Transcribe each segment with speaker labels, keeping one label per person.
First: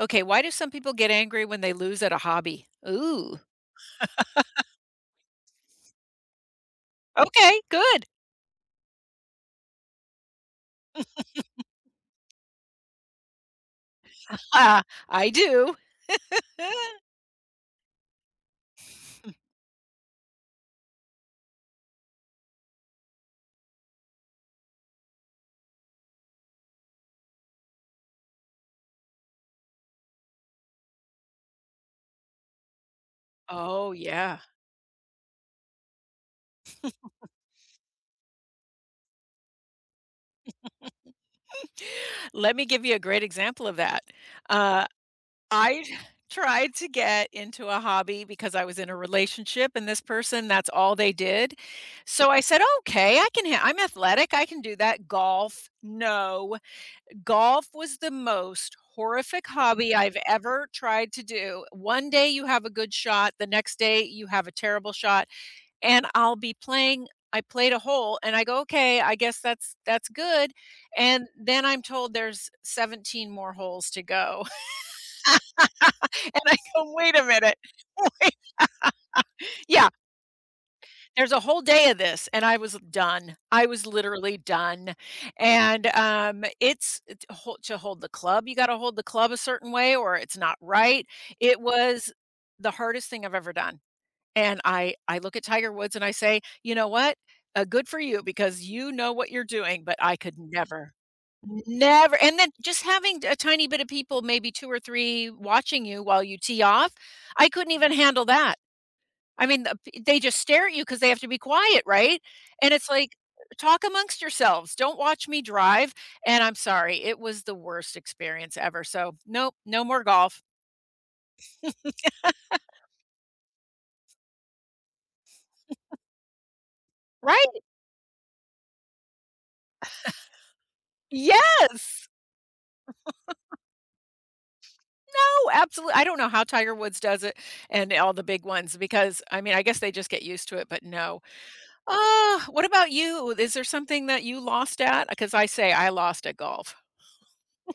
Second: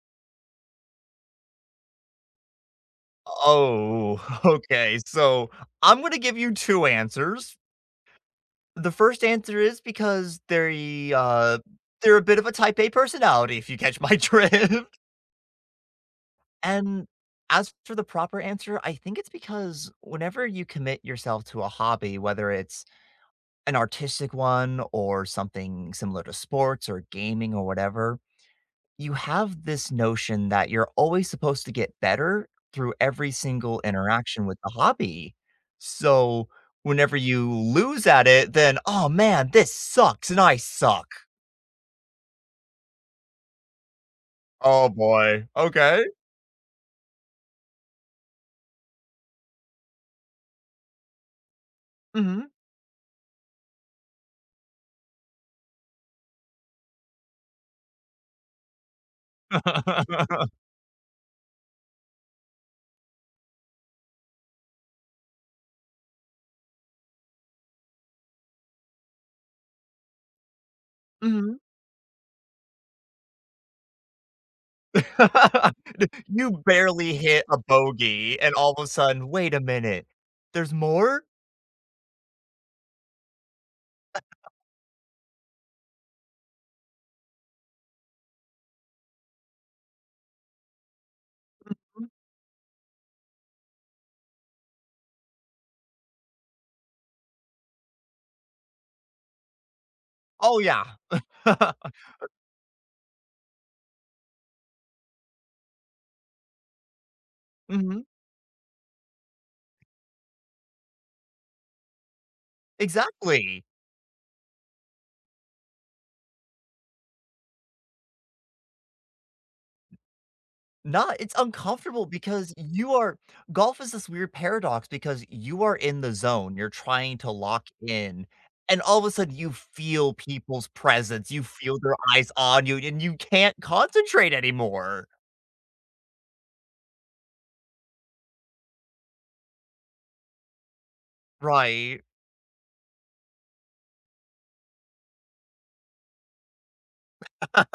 Speaker 1: Okay, why do some people get angry when they lose at a hobby? Ooh.
Speaker 2: Oh, okay. So I'm gonna give you two answers.
Speaker 1: Okay, good.
Speaker 2: The first answer is because they're a bit of a type A personality, if you catch my
Speaker 1: Ah,
Speaker 2: drift.
Speaker 1: I do.
Speaker 2: And as for the proper answer, I think it's because whenever you commit yourself to a hobby, whether it's an artistic one or something similar to sports or gaming or whatever, you have this notion that you're always supposed to get better through every single
Speaker 1: Oh, yeah.
Speaker 2: interaction with the hobby. So whenever you lose at it, then, "Oh, man, this sucks and I suck."
Speaker 1: Let me give you a great example of that. Uh,
Speaker 2: "Oh, boy.
Speaker 1: I
Speaker 2: Okay."
Speaker 1: tried to get into a hobby because I was in a relationship and this person, that's all they did. So I
Speaker 2: Mhm.
Speaker 1: said, okay, I can, I'm athletic. I can do that. Golf. No. Golf was the most horrific hobby I've ever tried to do. One day you have a good shot, the next day you have a terrible shot, and I'll be playing I played a hole and I go, "Okay, I guess that's good." And
Speaker 2: Mhm.
Speaker 1: then I'm told there's 17 more holes to go. And
Speaker 2: You
Speaker 1: I go,
Speaker 2: barely
Speaker 1: "Wait a
Speaker 2: hit a
Speaker 1: minute. Wait."
Speaker 2: bogey, and all of a sudden, "Wait a
Speaker 1: Yeah,
Speaker 2: minute. There's more?
Speaker 1: there's a whole day of this, and I was done. I was literally done, and, it's hol to hold the club, you gotta hold the club a certain way or it's not right. It was the hardest thing I've ever done, and I look at Tiger Woods and I say, "You know what? Good for you because you know what you're doing," but I could
Speaker 2: Oh, yeah."
Speaker 1: never, never. And then just having a tiny bit of people, maybe 2 or 3 watching you while you tee off, I couldn't even
Speaker 2: Mhm.
Speaker 1: handle that. I mean, they just stare at you because they have to be quiet, right? And it's like,
Speaker 2: Exactly.
Speaker 1: "Talk amongst yourselves, don't watch me drive," and I'm sorry, it was the worst experience ever, so nope, no more golf.
Speaker 2: Not it's uncomfortable because you are golf is this weird paradox because you are in the zone, you're trying to
Speaker 1: Right?
Speaker 2: lock in, and all of a sudden you feel people's presence, you feel their
Speaker 1: Yes!
Speaker 2: eyes on you, and you can't concentrate anymore.
Speaker 1: No, absolutely. I don't know how Tiger Woods does it and all the big ones because, I mean, I guess they just get used to it, but no.
Speaker 2: Right.
Speaker 1: Ah, what about you? Is there something that you lost at? Because I say I lost at golf.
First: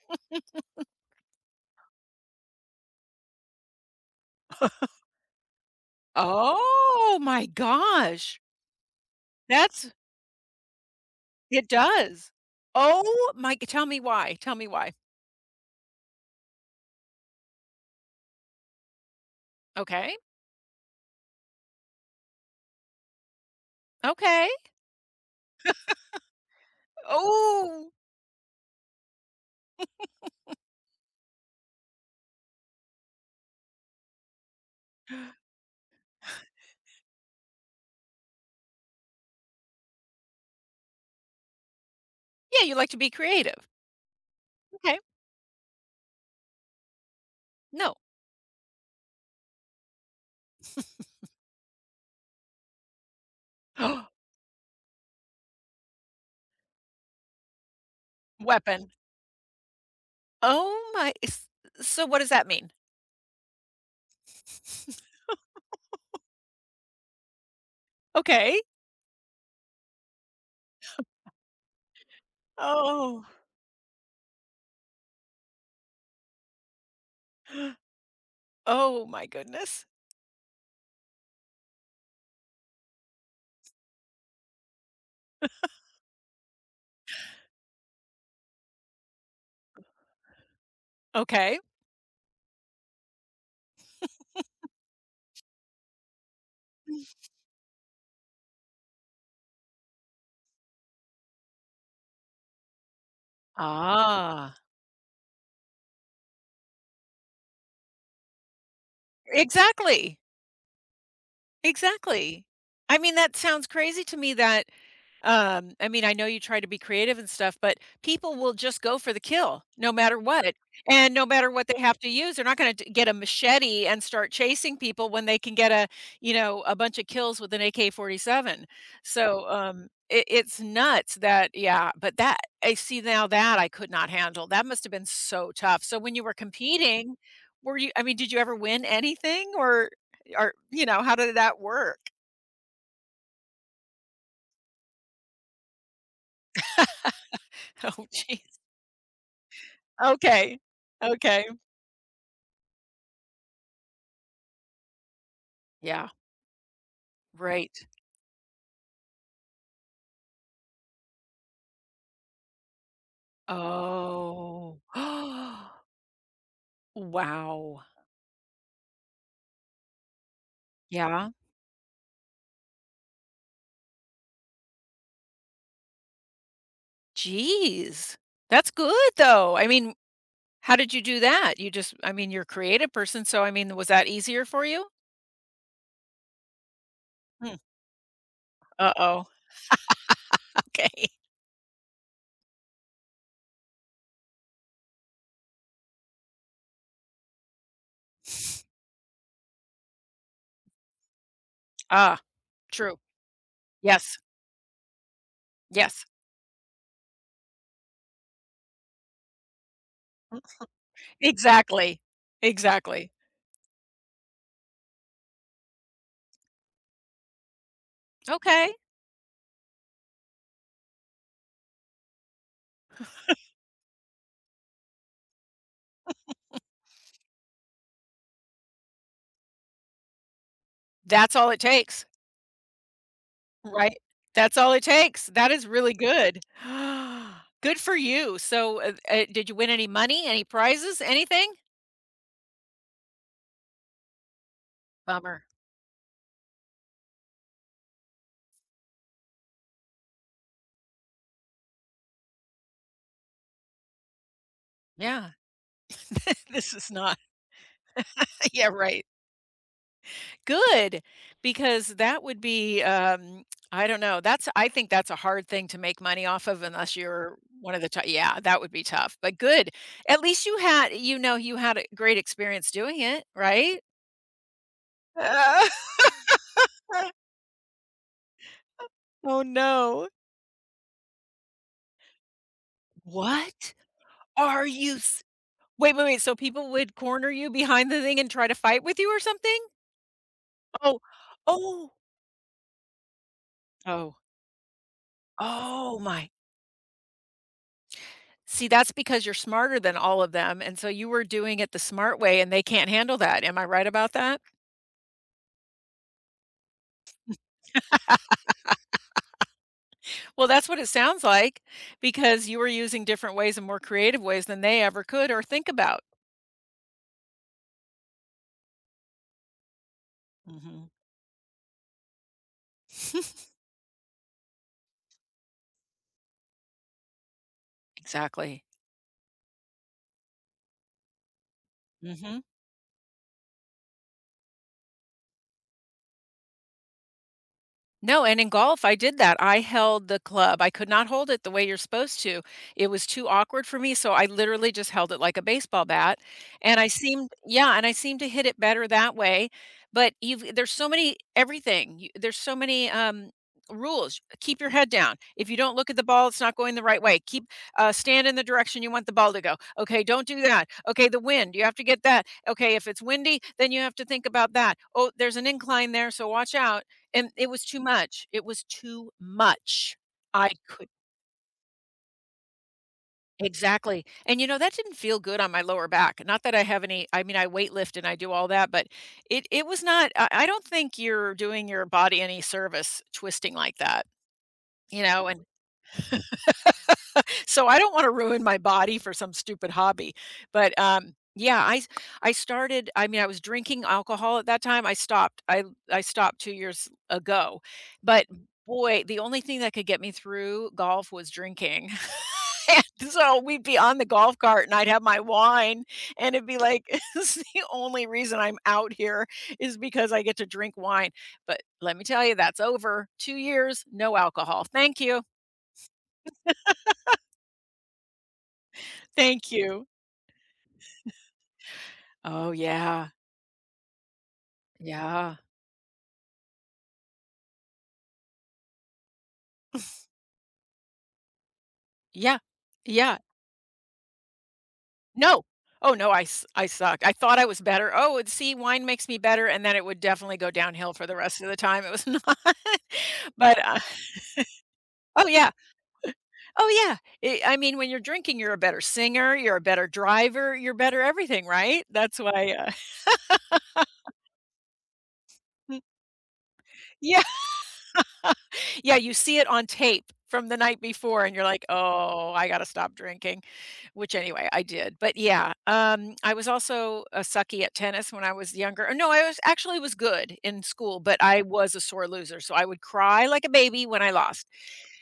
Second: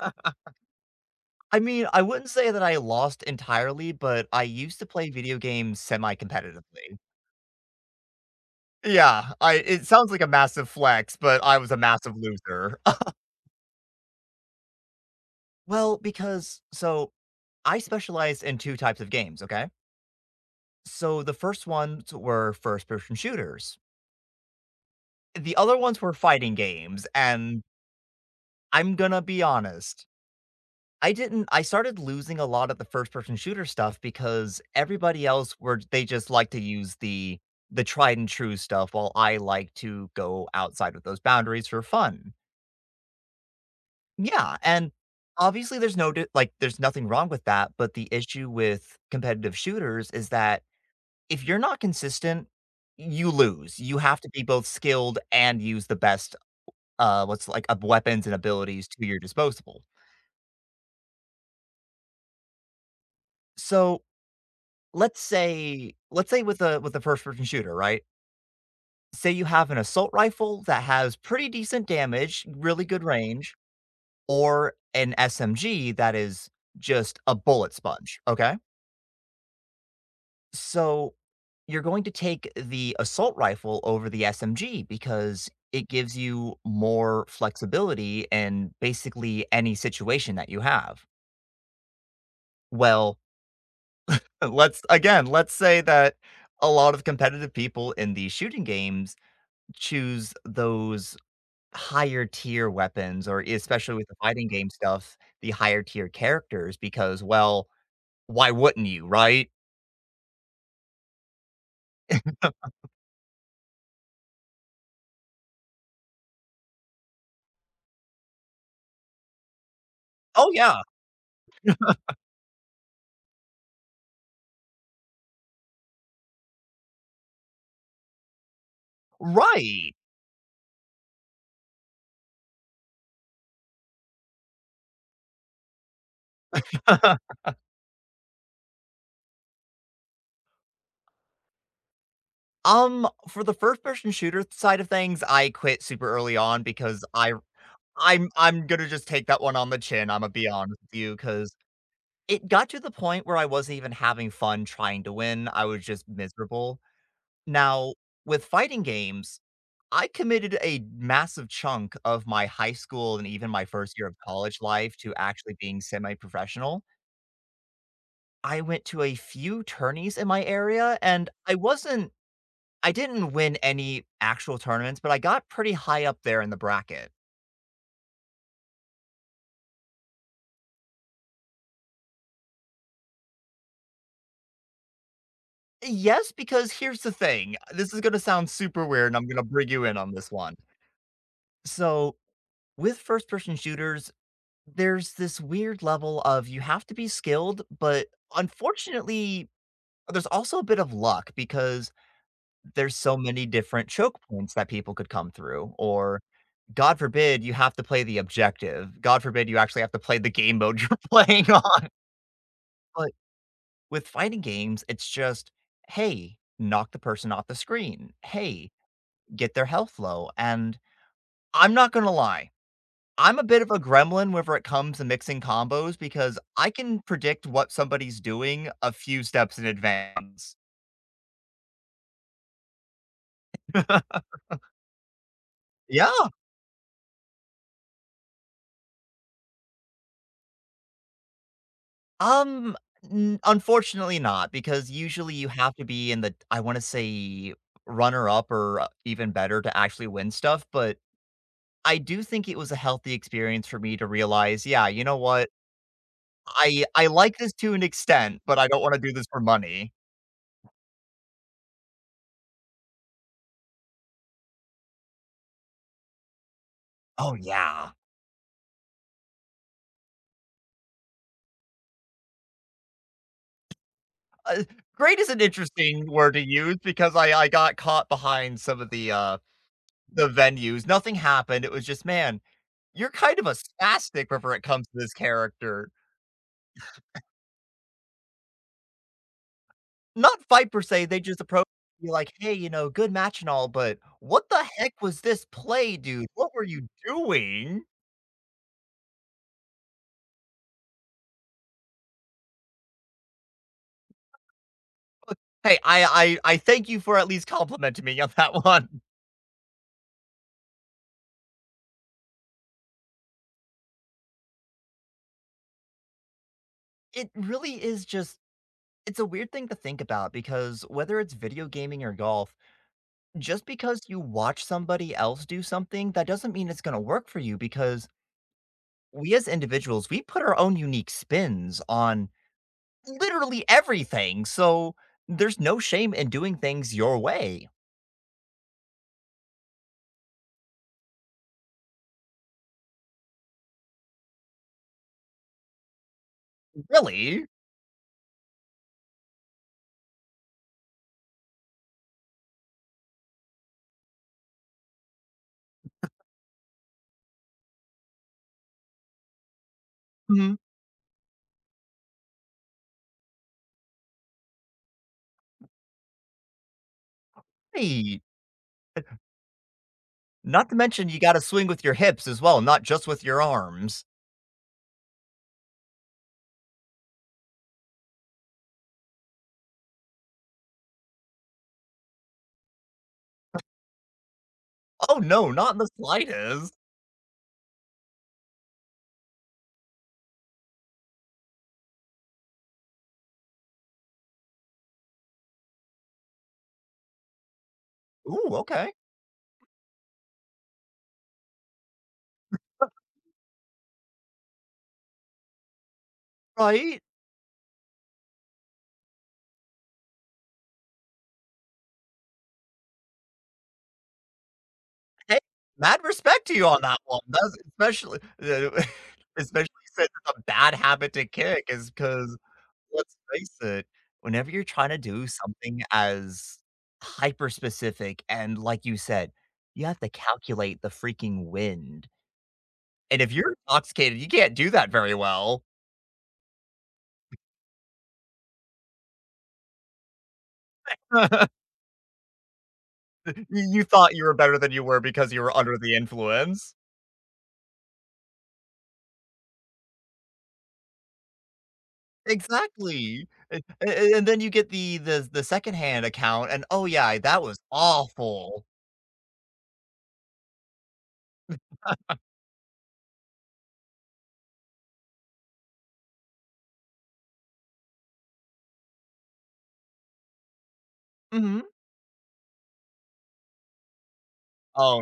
Speaker 2: I mean, I wouldn't say that I lost entirely, but I used to play video games semi-competitively.
Speaker 1: Oh my gosh.
Speaker 2: Yeah, I it
Speaker 1: That's
Speaker 2: sounds like a massive flex, but I
Speaker 1: It
Speaker 2: was a massive
Speaker 1: does.
Speaker 2: loser.
Speaker 1: Oh my g Tell me why, tell me why.
Speaker 2: Well, because so I specialize in 2 types of games, okay?
Speaker 1: Okay,
Speaker 2: So the first ones were first person shooters.
Speaker 1: okay.
Speaker 2: The other ones were fighting games, and
Speaker 1: Oh,
Speaker 2: I'm gonna be honest. I didn't I started losing a lot of the first person shooter stuff because everybody else were they just like to use the tried and true stuff while I like to go outside of those boundaries for fun.
Speaker 1: yeah, you like to be creative.
Speaker 2: Yeah, and
Speaker 1: Okay,
Speaker 2: obviously there's no di- like there's nothing wrong with that, but
Speaker 1: no.
Speaker 2: the issue with competitive shooters is that if you're not consistent, you lose. You have to be both skilled and use the best, what's like of weapons and abilities
Speaker 1: Weapon.
Speaker 2: to your disposable.
Speaker 1: Oh my s So what does that mean?
Speaker 2: So let's say with a first person shooter, right?
Speaker 1: Okay.
Speaker 2: Say you have an assault rifle that has pretty decent damage, really good
Speaker 1: Oh.
Speaker 2: range, or an SMG that is just a bullet sponge. Okay,
Speaker 1: Oh my goodness.
Speaker 2: so you're going to take the assault rifle over the SMG because it gives you more flexibility in basically any situation that you have.
Speaker 1: Okay.
Speaker 2: Well, let's say that a lot of competitive people in these shooting games choose those higher tier weapons or especially with the fighting
Speaker 1: Ah.
Speaker 2: game stuff, the higher tier characters because well, why wouldn't you, right?
Speaker 1: Exactly, exactly. I mean, that sounds crazy to me that I mean, I know you try to be creative and stuff, but people will just go for the kill no matter
Speaker 2: Oh
Speaker 1: what.
Speaker 2: yeah,
Speaker 1: And no matter what they have to use, they're not going to get a machete and start chasing people when they can get a, you know, a bunch of kills with an AK-47. So,
Speaker 2: right.
Speaker 1: it's nuts that, yeah, but that, I see now that I could not handle. That must have been so tough. So when you were competing, were you, I mean, did you ever win anything or, you know, how did that work?
Speaker 2: For the first person shooter side of things, I quit super early on because I
Speaker 1: Oh,
Speaker 2: I'm
Speaker 1: geez.
Speaker 2: I'm gonna just take that one on the chin, Imma be
Speaker 1: Okay.
Speaker 2: honest with you
Speaker 1: Okay.
Speaker 2: because it got to the point where I wasn't even having fun trying to win, I was just
Speaker 1: Yeah,
Speaker 2: miserable.
Speaker 1: right.
Speaker 2: Now, with fighting games, I committed a massive chunk of my high school and even my first year of college
Speaker 1: Oh.
Speaker 2: life to actually being semi-professional.
Speaker 1: Wow.
Speaker 2: I went to a few tourneys in my area, and
Speaker 1: Yeah.
Speaker 2: I didn't win any actual tournaments, but I got pretty high up there in the bracket.
Speaker 1: Jeez. That's good though. I mean, how did you do that? You just I mean, you're a creative person, so I mean, was that easier for you?
Speaker 2: Yes, because here's the thing.
Speaker 1: Hmm.
Speaker 2: This is gonna sound super weird, and
Speaker 1: Uh-oh.
Speaker 2: I'm gonna bring you in on this one.
Speaker 1: Okay.
Speaker 2: So, with first person shooters, there's this weird level of you have to be skilled, but unfortunately, there's also a bit of luck because
Speaker 1: Ah,
Speaker 2: there's
Speaker 1: true.
Speaker 2: so many different
Speaker 1: Yes.
Speaker 2: choke points that people could come through.
Speaker 1: Yes.
Speaker 2: Or, God forbid, you have to play the objective. God forbid, you actually have to play the game mode you're playing on.
Speaker 1: Exactly.
Speaker 2: But
Speaker 1: Exactly.
Speaker 2: with fighting games, it's just, "Hey, knock the person off the screen. Hey,
Speaker 1: Okay.
Speaker 2: get their health low," and I'm not gonna lie, I'm a bit of a gremlin whenever it comes to mixing combos because I can predict what somebody's doing a few steps in advance.
Speaker 1: That's all it takes, right? That's all it takes. That is really
Speaker 2: Yeah,
Speaker 1: good. Good for you. So, did you win any money, any prizes, anything?
Speaker 2: um, n unfortunately not, because usually
Speaker 1: Bummer.
Speaker 2: you have to be in the I wanna say runner up or even better to actually win stuff, but I do think it was a healthy experience for me to realize, "Yeah, you know
Speaker 1: Yeah.
Speaker 2: what?"
Speaker 1: This
Speaker 2: I
Speaker 1: is
Speaker 2: I
Speaker 1: not
Speaker 2: like this to an extent, but I
Speaker 1: Yeah,
Speaker 2: don't wanna
Speaker 1: right.
Speaker 2: do this for money.
Speaker 1: Good, because that would be, I don't know, that's I think that's a hard thing to make money off of unless
Speaker 2: Oh,
Speaker 1: you're one of the
Speaker 2: yeah.
Speaker 1: top Yeah, that would be tough, but good. At least you had you know, you had a great experience doing it, right?
Speaker 2: Uh, Great is an
Speaker 1: Uh,
Speaker 2: interesting word to use because I got caught behind some of
Speaker 1: Oh, no.
Speaker 2: the venues. Nothing happened. It was just, "Man, you're kind of a
Speaker 1: What?
Speaker 2: spastic whenever it
Speaker 1: Are
Speaker 2: comes to
Speaker 1: you
Speaker 2: this
Speaker 1: s
Speaker 2: character."
Speaker 1: Wait, so people would corner you behind the thing and try to fight with you or something?
Speaker 2: Not fight per
Speaker 1: Oh,
Speaker 2: se, they just approach
Speaker 1: oh,
Speaker 2: you like, "Hey, you know, good match and all, but
Speaker 1: oh,
Speaker 2: what the heck was this play,
Speaker 1: oh
Speaker 2: dude?
Speaker 1: my
Speaker 2: What were you doing?"
Speaker 1: See, that's because you're smarter than all of them, and so you were doing it the smart way, and they can't handle that. Am I right about that?
Speaker 2: Hey, I thank you for at least complimenting me on that one.
Speaker 1: Well, that's what it sounds like because you were using different ways and more creative ways than they ever could or think about.
Speaker 2: It really is just It's a weird thing to think about because
Speaker 1: Mhm.
Speaker 2: whether it's video gaming or golf, just because you watch somebody else do something, that doesn't mean it's going to work for you because
Speaker 1: Exactly.
Speaker 2: we as individuals, we put our own unique spins on
Speaker 1: Mhm.
Speaker 2: literally everything. So there's no shame in doing things your way.
Speaker 1: No, and in golf, I did that. I held the club. I could not hold it the way you're supposed to. It was too awkward for me, so I literally just held it like a baseball bat, and I seemed
Speaker 2: Really?
Speaker 1: yeah, and I seemed to hit it better that way, but you there's so many everything. You there's so many, rules. Keep your head down. If you don't look at the ball, it's not going the right way. Keep stand in the direction you want the ball to go. Okay, don't do
Speaker 2: Mhm.
Speaker 1: that. Okay, the wind, you have to get that. Okay, if it's windy, then you have to think about that. Oh, there's an incline there, so watch out. And it was too
Speaker 2: Hey,
Speaker 1: much. It was too much. I
Speaker 2: not to
Speaker 1: could
Speaker 2: mention you got to swing with your hips as well, not just with your arms.
Speaker 1: Exactly. And, you know, that didn't feel good on my lower back. Not that I have any I mean, I weight lift and I do all that, but it was not I don't think you're doing your body any service twisting like that, you
Speaker 2: Oh
Speaker 1: know, and
Speaker 2: no, not in the slightest.
Speaker 1: So I don't want to ruin my body for some stupid hobby. But yeah, I mean I was drinking alcohol at that time. I stopped. I stopped 2 years ago. But
Speaker 2: Ooh, okay.
Speaker 1: boy, the only thing that could get me through golf was drinking. And so we'd be on the golf cart and I'd have my wine and it'd be like
Speaker 2: Right?
Speaker 1: "This is the only reason I'm out here is because I get to drink wine. But let me tell you that's over. 2 years, no alcohol. Thank you.
Speaker 2: Hey, mad respect to you on that one. That's especially
Speaker 1: Thank
Speaker 2: especially
Speaker 1: you.
Speaker 2: since it's a bad habit to kick is 'cause
Speaker 1: Oh yeah.
Speaker 2: let's face it, whenever you're trying to do
Speaker 1: Yeah.
Speaker 2: something as hyper specific and like you said, you have to calculate the freaking wind,
Speaker 1: Yeah. Yeah.
Speaker 2: and if you're intoxicated, you can't do that very
Speaker 1: No.
Speaker 2: well.
Speaker 1: Oh, no, I sucked. I thought I was better. "Oh, and see, wine makes me better," and then it would definitely go downhill for the rest of the time. It was not.
Speaker 2: You
Speaker 1: But,
Speaker 2: you thought you were better than you were
Speaker 1: Oh,
Speaker 2: because you
Speaker 1: yeah.
Speaker 2: were under the influence.
Speaker 1: Oh, yeah. I mean, when you're drinking, you're a better singer, you're a better driver, you're better everything, right? That's why,
Speaker 2: Exactly, a and then you get the secondhand account and, "Oh, yeah,
Speaker 1: Yeah.
Speaker 2: that was awful."
Speaker 1: Yeah, you see it on tape from the night before and you're like, "Oh, I gotta stop drinking," which anyway, I did, but yeah, I was also, a sucky at tennis when I was younger. Or No, I was actually was good in school, but I
Speaker 2: Mhm.
Speaker 1: was a sore loser, so I would cry like a baby when I lost.
Speaker 2: "Oh,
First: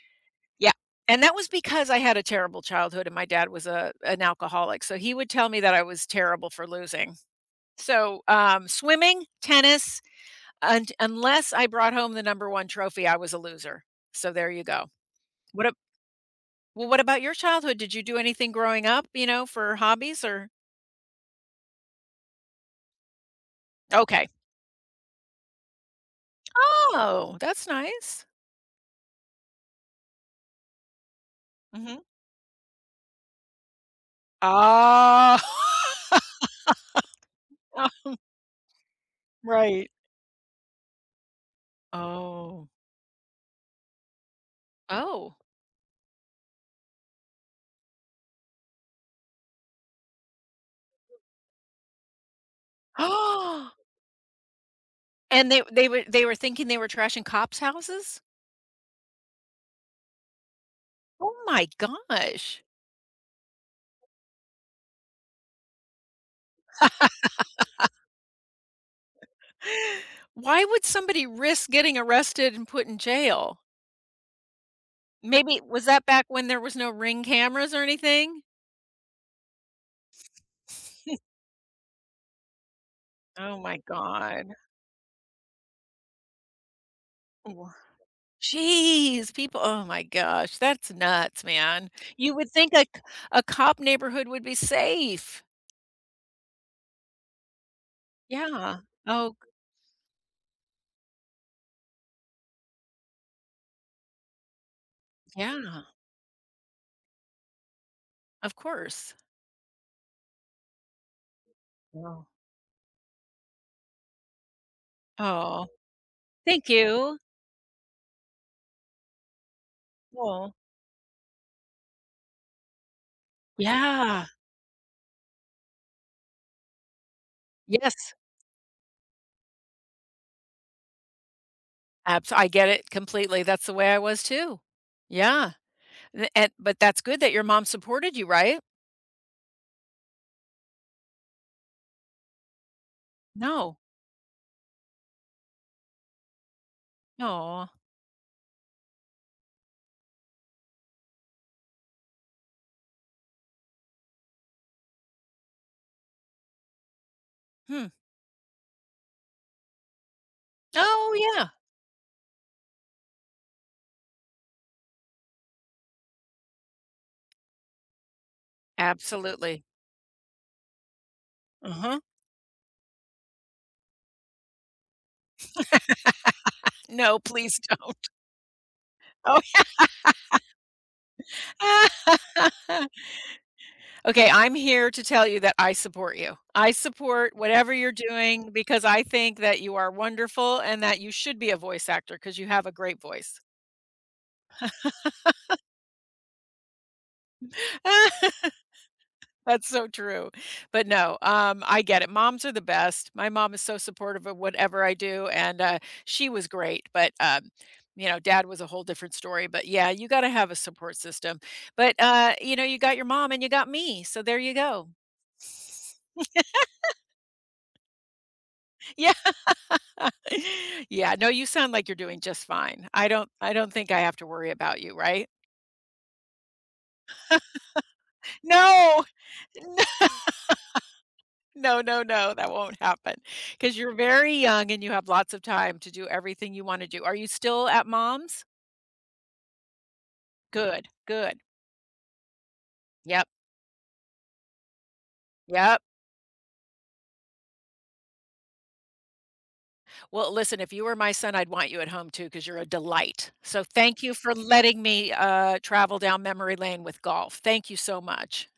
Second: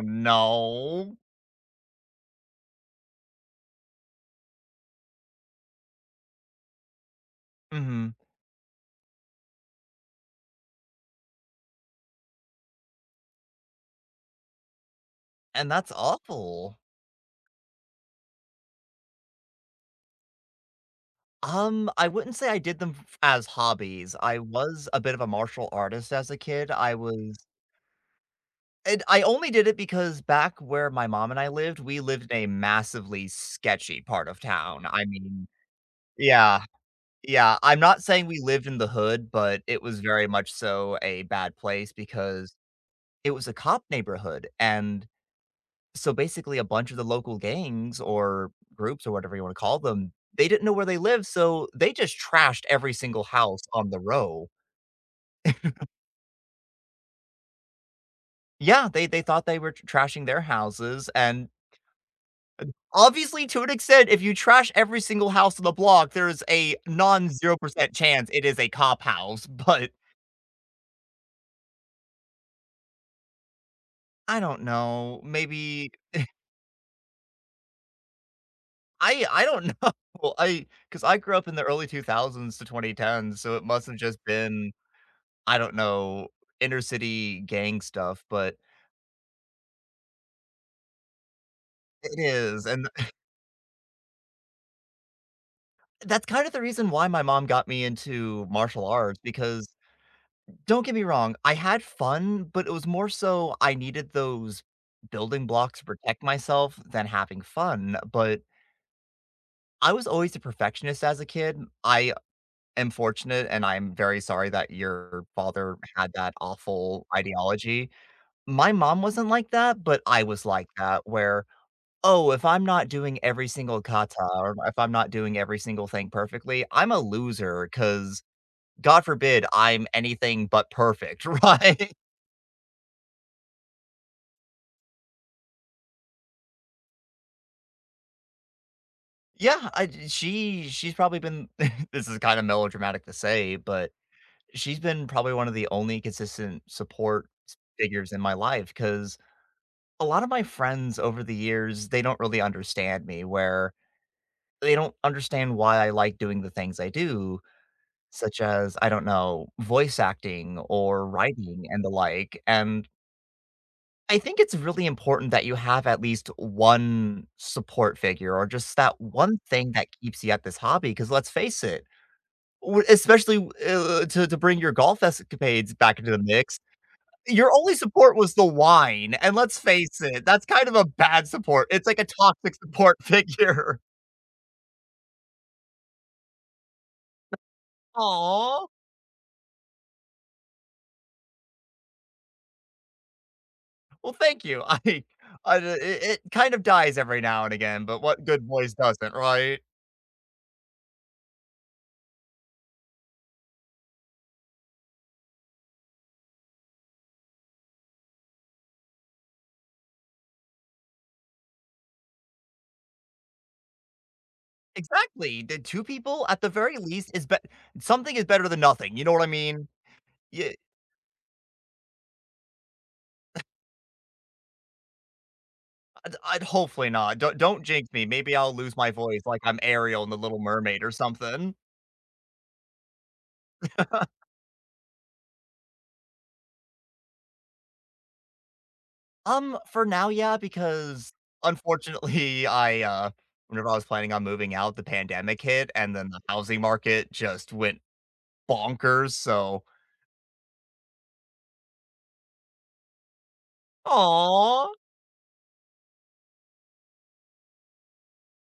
Speaker 1: Yeah,
Speaker 2: no."
Speaker 1: and that was because I had a terrible childhood and my dad was a an alcoholic, so he would tell me that I was terrible for losing.
Speaker 2: Mhm,
Speaker 1: So, swimming, tennis, and unless I brought home the number 1 trophy, I was a loser. So there you go. What
Speaker 2: and
Speaker 1: ab
Speaker 2: that's awful.
Speaker 1: well, what about your childhood? Did you do anything growing up, you know, for hobbies or
Speaker 2: I wouldn't say I did them f as hobbies.
Speaker 1: Okay.
Speaker 2: I was a bit of a martial artist as a kid. I was
Speaker 1: Oh, that's nice.
Speaker 2: and I only did it because back where my mom and I lived, we
Speaker 1: Mhm.
Speaker 2: lived in a massively sketchy part of town. I
Speaker 1: Ah.
Speaker 2: mean yeah. Yeah, I'm not
Speaker 1: Oh.
Speaker 2: saying we lived in the hood, but it
Speaker 1: Right.
Speaker 2: was very much so a bad place because
Speaker 1: Oh.
Speaker 2: it was a cop neighborhood, and
Speaker 1: Oh.
Speaker 2: so basically a bunch of the local gangs or groups or whatever you wanna call them, they didn't know where they lived, so they just trashed every single house on the row.
Speaker 1: And they were thinking they were trashing cops' houses?
Speaker 2: Yeah, they thought they were tr trashing their houses,
Speaker 1: Oh
Speaker 2: and
Speaker 1: my gosh.
Speaker 2: obviously, to an extent, if you trash every single house on the block, there is a non 0% chance it is a cop house, but
Speaker 1: Why would somebody risk getting arrested and put in jail?
Speaker 2: I don't know,
Speaker 1: Maybe was
Speaker 2: maybe
Speaker 1: that back when there was no Ring cameras or anything?
Speaker 2: I don't know. I because I grew up in the early 2000s to 2010s, so
Speaker 1: Oh
Speaker 2: it
Speaker 1: my
Speaker 2: must've just
Speaker 1: god.
Speaker 2: been, I don't know, inner city gang stuff, but
Speaker 1: Jeez, people oh my gosh, that's nuts, man.
Speaker 2: it
Speaker 1: You would
Speaker 2: is,
Speaker 1: think
Speaker 2: and
Speaker 1: a cop neighborhood would be safe.
Speaker 2: that's kind of the reason why my mom got me into
Speaker 1: Yeah.
Speaker 2: martial arts
Speaker 1: Oh,
Speaker 2: because don't get me wrong, I had fun, but it was more so I needed those building blocks
Speaker 1: yeah,
Speaker 2: to protect myself than having fun, but
Speaker 1: of course.
Speaker 2: I was always a perfectionist as a kid. I
Speaker 1: Wow.
Speaker 2: am fortunate, and I'm very sorry that your
Speaker 1: Oh,
Speaker 2: father had that
Speaker 1: thank
Speaker 2: awful
Speaker 1: you.
Speaker 2: ideology. My mom wasn't like that, but I was
Speaker 1: Well,
Speaker 2: like that where, "Oh, if I'm not doing every single kata
Speaker 1: yeah.
Speaker 2: or if I'm not doing every single thing perfectly, I'm a loser.
Speaker 1: Yes.
Speaker 2: Because God forbid I'm anything but perfect," right?
Speaker 1: Abs I get it completely, that's the way I was too. Yeah, the and but that's good that your mom supported you, right?
Speaker 2: Yeah, I j she she's probably been this is kinda melodramatic to say,
Speaker 1: No.
Speaker 2: but she's been probably one of the only consistent support
Speaker 1: No.
Speaker 2: figures in my life because a lot of my friends over the years, they don't really understand me where they don't understand why I like doing the things I do,
Speaker 1: Hmm.
Speaker 2: such as, I don't know, voice acting or
Speaker 1: Oh, yeah.
Speaker 2: writing and the like. And I think it's really important that you have at least one support figure or just that one
Speaker 1: Absolutely.
Speaker 2: thing that keeps you at this hobby. Because let's face it,
Speaker 1: Uh-huh.
Speaker 2: especially to bring your golf escapades back into the mix,
Speaker 1: No,
Speaker 2: your
Speaker 1: please
Speaker 2: only
Speaker 1: don't.
Speaker 2: support was the wine, and let's face it, that's kind of a bad support. It's like a toxic
Speaker 1: Oh
Speaker 2: support figure.
Speaker 1: Okay, I'm here to tell you that I support you. I support whatever you're doing
Speaker 2: Aw,
Speaker 1: because I think that you are wonderful and that you should be a voice actor because you have a great voice.
Speaker 2: well, thank you. I it it kind of dies every now and again, but what good voice doesn't, right?
Speaker 1: That's so true. But no, I get it. Moms are the best. My mom is so supportive of whatever I do, and she was great. But you know, dad was a whole different story. But yeah, you got to have a support system. But you know, you got your mom and you got me, so there you go.
Speaker 2: Exactly, the 2 people at the very least is bet something is better than nothing, you know
Speaker 1: Yeah.
Speaker 2: what I mean? Yeah,
Speaker 1: Yeah, no, you sound like you're doing just fine. I don't think I have to worry about you, right?
Speaker 2: I'd hopefully not. Don't jinx me, maybe I'll lose my
Speaker 1: No.
Speaker 2: voice like I'm Ariel in The Little Mermaid or something.
Speaker 1: No, that won't happen because 'cause you're very young and you have lots of time to do everything you wanna do. Are you still at mom's?
Speaker 2: For now, yeah,
Speaker 1: Good,
Speaker 2: because
Speaker 1: good.
Speaker 2: unfortunately,
Speaker 1: Yep,
Speaker 2: whenever I was planning on moving out, the pandemic hit
Speaker 1: yep.
Speaker 2: and then the housing market just went bonkers. So,
Speaker 1: Well, listen, if you were my son, I'd want you at home too because 'cause you're a delight. So thank you for
Speaker 2: aw,
Speaker 1: letting me, travel down memory lane with golf. Thank you so much.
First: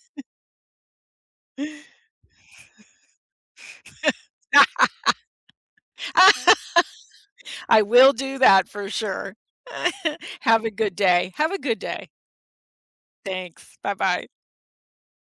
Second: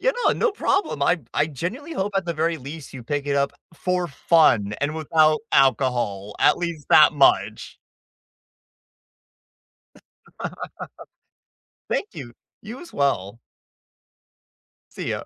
Speaker 2: yeah, no, no problem. I genuinely hope at the very least you pick it up for fun and without alcohol, at least that much.
Speaker 1: I will do that for sure. Have a good day. Have a good day.
Speaker 2: Thank you. You as well.
Speaker 1: Thanks. Bye-bye.
Speaker 2: See ya.